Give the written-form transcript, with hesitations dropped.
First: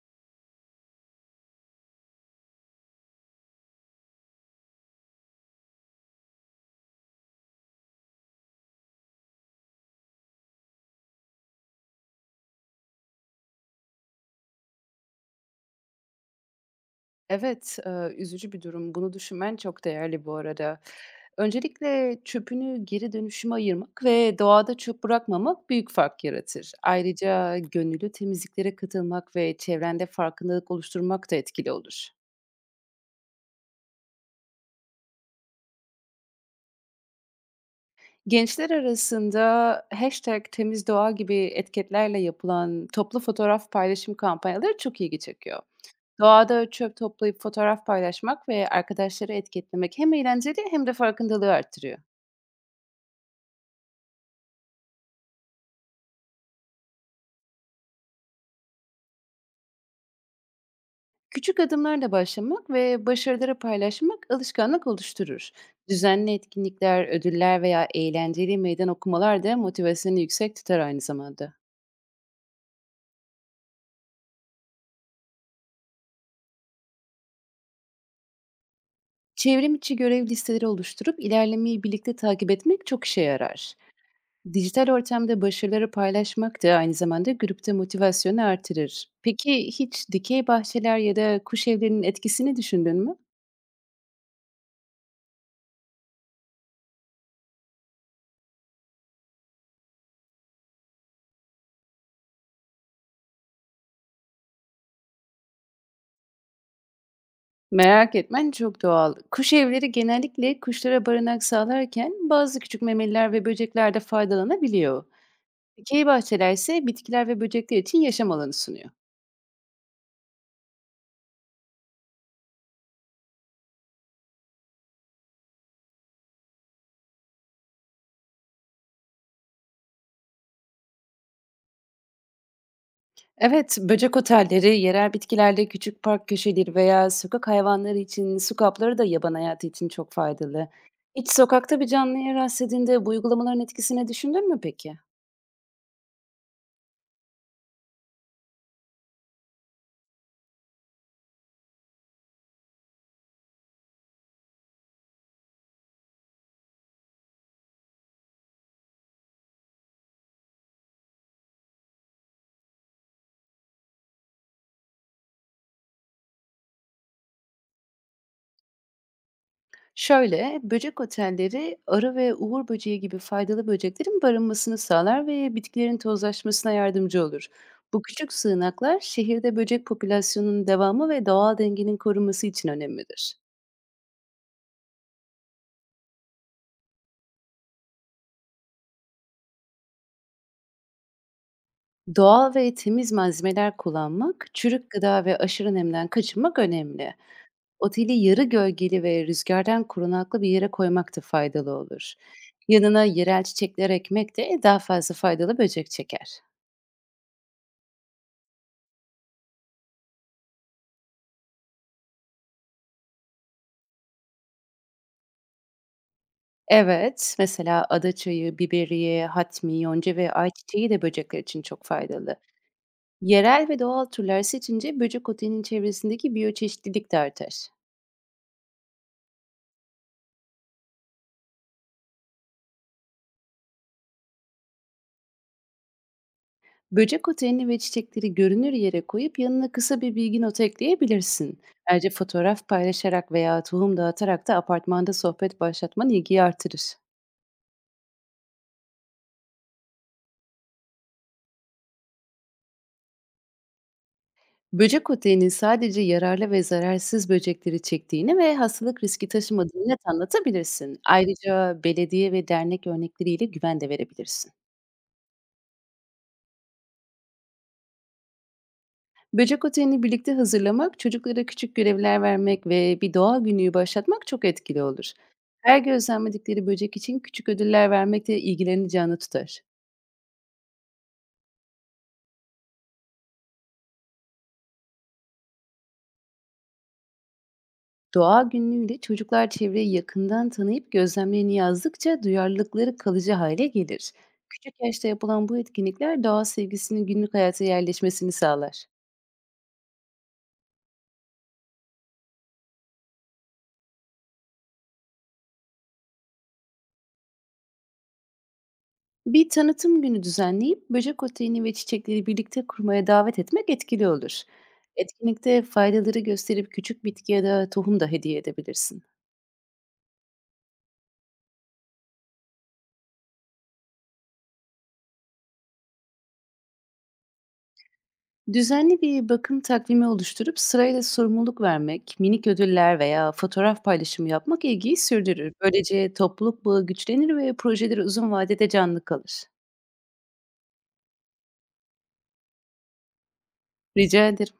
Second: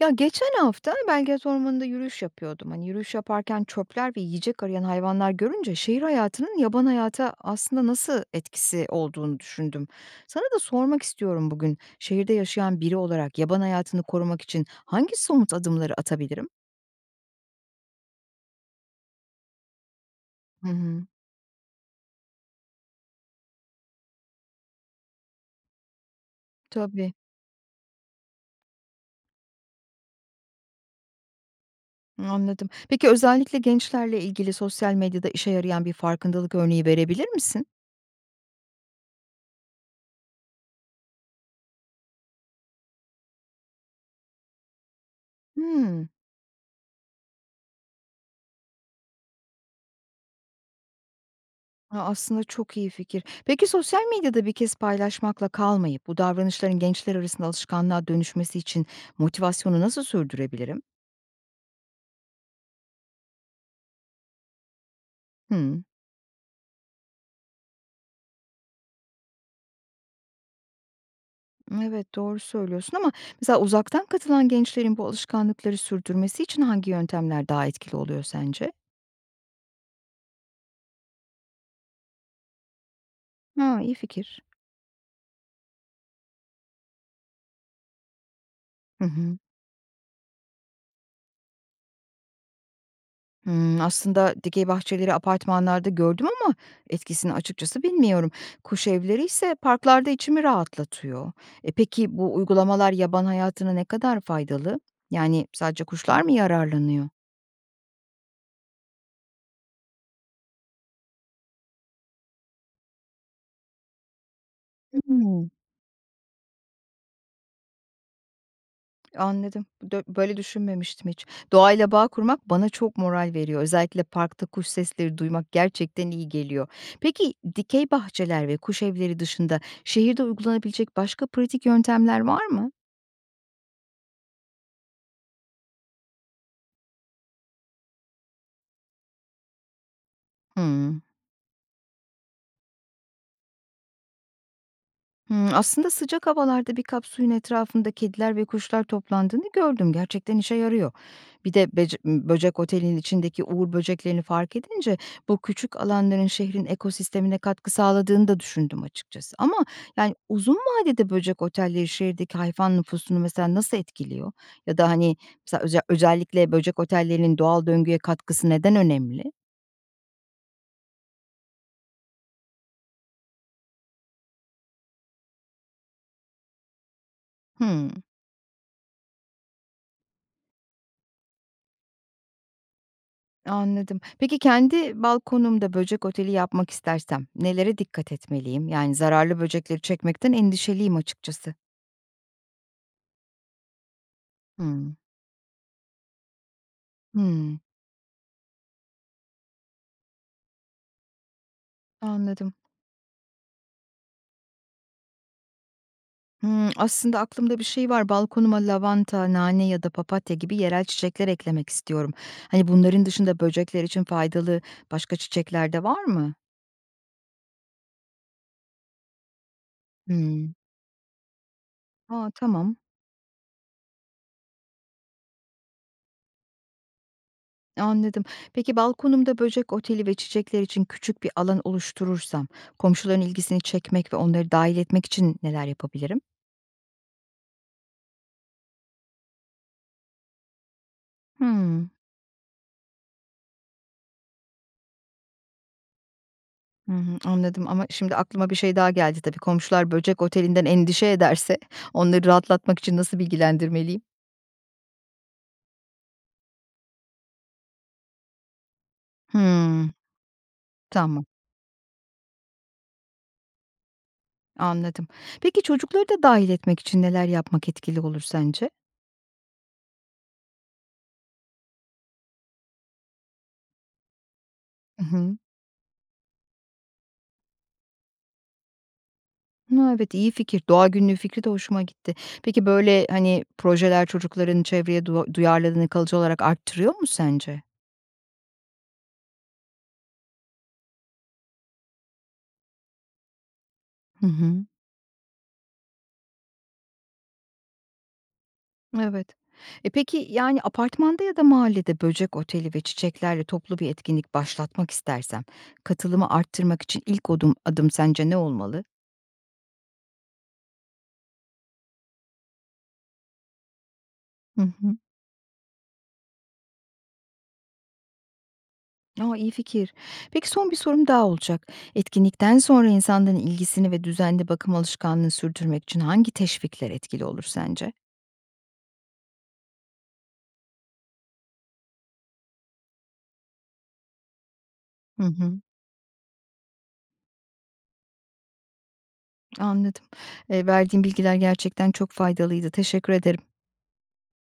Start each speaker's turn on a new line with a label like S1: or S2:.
S1: Ya geçen hafta Belgrad Ormanı'nda yürüyüş yapıyordum. Hani yürüyüş yaparken çöpler ve yiyecek arayan hayvanlar görünce şehir hayatının yaban hayata aslında nasıl etkisi olduğunu düşündüm. Sana da sormak istiyorum bugün. Şehirde yaşayan biri olarak yaban hayatını korumak için hangi somut adımları atabilirim?
S2: Evet, üzücü bir durum. Bunu düşünmen çok değerli bu
S1: Hı
S2: arada.
S1: hı.
S2: Öncelikle çöpünü geri dönüşüme ayırmak ve doğada çöp bırakmamak büyük fark yaratır.
S1: Tabii.
S2: Ayrıca gönüllü temizliklere katılmak ve çevrende farkındalık oluşturmak da etkili olur.
S1: Anladım. Peki özellikle gençlerle ilgili sosyal medyada işe yarayan bir farkındalık örneği verebilir misin?
S2: Gençler arasında hashtag temiz doğa gibi etiketlerle yapılan toplu fotoğraf paylaşım kampanyaları çok ilgi çekiyor.
S1: Hmm.
S2: Doğada çöp toplayıp fotoğraf paylaşmak ve arkadaşları etiketlemek hem eğlenceli hem de farkındalığı arttırıyor.
S1: A, aslında çok iyi fikir. Peki sosyal medyada bir kez paylaşmakla kalmayıp bu davranışların gençler arasında alışkanlığa dönüşmesi için motivasyonu nasıl sürdürebilirim?
S2: Küçük adımlarla başlamak ve başarıları paylaşmak alışkanlık oluşturur.
S1: Hımm.
S2: Düzenli etkinlikler, ödüller veya eğlenceli meydan okumalar da motivasyonu yüksek tutar aynı zamanda.
S1: Evet, doğru söylüyorsun ama mesela uzaktan katılan gençlerin bu alışkanlıkları sürdürmesi için hangi yöntemler daha etkili oluyor sence?
S2: Çevrim içi görev listeleri oluşturup ilerlemeyi birlikte takip etmek çok işe yarar.
S1: Ha, iyi fikir.
S2: Dijital ortamda başarıları paylaşmak da aynı zamanda grupta motivasyonu
S1: Hı
S2: artırır.
S1: hı.
S2: Peki hiç dikey bahçeler ya da kuş evlerinin etkisini düşündün mü?
S1: Hımm, aslında dikey bahçeleri apartmanlarda gördüm ama etkisini açıkçası bilmiyorum. Kuş evleri ise parklarda içimi rahatlatıyor. E, peki bu uygulamalar yaban hayatına ne kadar faydalı? Yani sadece kuşlar mı yararlanıyor?
S2: Merak etmen çok doğal. Kuş evleri genellikle kuşlara barınak sağlarken bazı küçük memeliler ve böcekler de faydalanabiliyor.
S1: Hımm,
S2: Dikey bahçeler ise bitkiler ve böcekler için yaşam alanı sunuyor.
S1: anladım. Böyle düşünmemiştim hiç. Doğayla bağ kurmak bana çok moral veriyor. Özellikle parkta kuş sesleri duymak gerçekten iyi geliyor. Peki dikey bahçeler ve kuş evleri dışında şehirde uygulanabilecek başka pratik yöntemler var mı?
S2: Evet, böcek otelleri, yerel bitkilerde küçük park köşeleri veya sokak hayvanları için su kapları da yaban hayatı için çok faydalı.
S1: Hımm.
S2: Hiç sokakta bir canlıya rastladığında bu uygulamaların etkisini düşündün mü peki?
S1: Hımm, aslında sıcak havalarda bir kap suyun etrafında kediler ve kuşlar toplandığını gördüm. Gerçekten işe yarıyor. Bir de böcek otelinin içindeki uğur böceklerini fark edince bu küçük alanların şehrin ekosistemine katkı sağladığını da düşündüm açıkçası. Ama yani uzun vadede böcek otelleri şehirdeki hayvan nüfusunu mesela nasıl etkiliyor? Ya da hani mesela özellikle böcek otellerinin doğal döngüye katkısı neden önemli?
S2: Şöyle, böcek otelleri arı ve uğur böceği gibi faydalı böceklerin barınmasını sağlar ve bitkilerin tozlaşmasına yardımcı olur.
S1: Hımm.
S2: Bu küçük sığınaklar şehirde böcek popülasyonunun devamı ve doğal dengenin korunması için önemlidir.
S1: Anladım. Peki kendi balkonumda böcek oteli yapmak istersem nelere dikkat etmeliyim? Yani zararlı böcekleri çekmekten endişeliyim açıkçası.
S2: Doğal ve temiz malzemeler kullanmak, çürük
S1: Hmm.
S2: gıda ve aşırı nemden kaçınmak önemli.
S1: Hmm,
S2: Oteli yarı gölgeli ve rüzgardan korunaklı bir yere koymak da faydalı olur.
S1: anladım.
S2: Yanına yerel çiçekler ekmek de daha fazla faydalı böcek çeker.
S1: Hmm, aslında aklımda bir şey var. Balkonuma lavanta, nane ya da papatya gibi yerel çiçekler eklemek istiyorum. Hani bunların dışında böcekler için faydalı başka çiçekler de var mı?
S2: Evet, mesela adaçayı, biberiye, hatmi, yonca ve
S1: Hmm.
S2: ayçiçeği de böcekler için çok
S1: Aa,
S2: faydalı.
S1: tamam.
S2: Yerel ve doğal türler seçince böcek otinin çevresindeki biyoçeşitlilik de artar.
S1: Anladım. Peki balkonumda böcek oteli ve çiçekler için küçük bir alan oluşturursam, komşuların ilgisini çekmek ve onları dahil etmek için neler yapabilirim?
S2: Böcek otelini ve çiçekleri görünür yere koyup yanına kısa bir bilgi notu ekleyebilirsin.
S1: Hmm.
S2: Ayrıca fotoğraf paylaşarak veya tohum dağıtarak da apartmanda sohbet başlatman ilgiyi artırır.
S1: Hı hı, anladım ama şimdi aklıma bir şey daha geldi tabii. Komşular böcek otelinden endişe ederse onları rahatlatmak için nasıl bilgilendirmeliyim?
S2: Böcek oteyinin sadece yararlı ve zararsız böcekleri çektiğini ve hastalık riski
S1: Hmm,
S2: taşımadığını net anlatabilirsin.
S1: tamam,
S2: Ayrıca belediye ve dernek örnekleriyle güven de verebilirsin.
S1: anladım. Peki çocukları da dahil etmek için neler yapmak etkili olur sence?
S2: Böcek oteyini birlikte hazırlamak, çocuklara küçük görevler vermek ve bir doğa günlüğü başlatmak çok etkili olur. Her gözlemledikleri böcek için küçük ödüller vermek de ilgileneceğini tutar.
S1: Ha, evet, iyi fikir. Doğa günlüğü fikri de hoşuma gitti. Peki, böyle, hani, projeler çocukların çevreye duyarlılığını kalıcı olarak arttırıyor mu sence?
S2: Doğa günlüğüyle çocuklar çevreyi yakından tanıyıp gözlemlerini yazdıkça duyarlılıkları kalıcı hale gelir.
S1: Hı hı.
S2: Küçük yaşta yapılan bu etkinlikler doğa sevgisinin günlük hayata yerleşmesini sağlar.
S1: Evet. E, peki, yani, apartmanda ya da mahallede böcek oteli ve çiçeklerle toplu bir etkinlik başlatmak istersem katılımı arttırmak için ilk adım sence ne olmalı?
S2: Bir tanıtım günü düzenleyip böcek oteyini ve çiçekleri birlikte kurmaya davet etmek etkili olur.
S1: Hı hı.
S2: Etkinlikte faydaları gösterip küçük bitki ya da tohum da hediye edebilirsin.
S1: A, iyi fikir. Peki, son bir sorum daha olacak. Etkinlikten sonra insanların ilgisini ve düzenli bakım alışkanlığını sürdürmek için hangi teşvikler etkili olur sence?
S2: Düzenli bir bakım takvimi oluşturup sırayla sorumluluk vermek, minik ödüller veya fotoğraf paylaşımı yapmak ilgiyi
S1: Hı
S2: sürdürür.
S1: hı.
S2: Böylece topluluk bağı güçlenir ve projeleri uzun vadede canlı kalır.
S1: Anladım. Verdiğin bilgiler gerçekten çok faydalıydı. Teşekkür ederim.
S2: Rica ederim.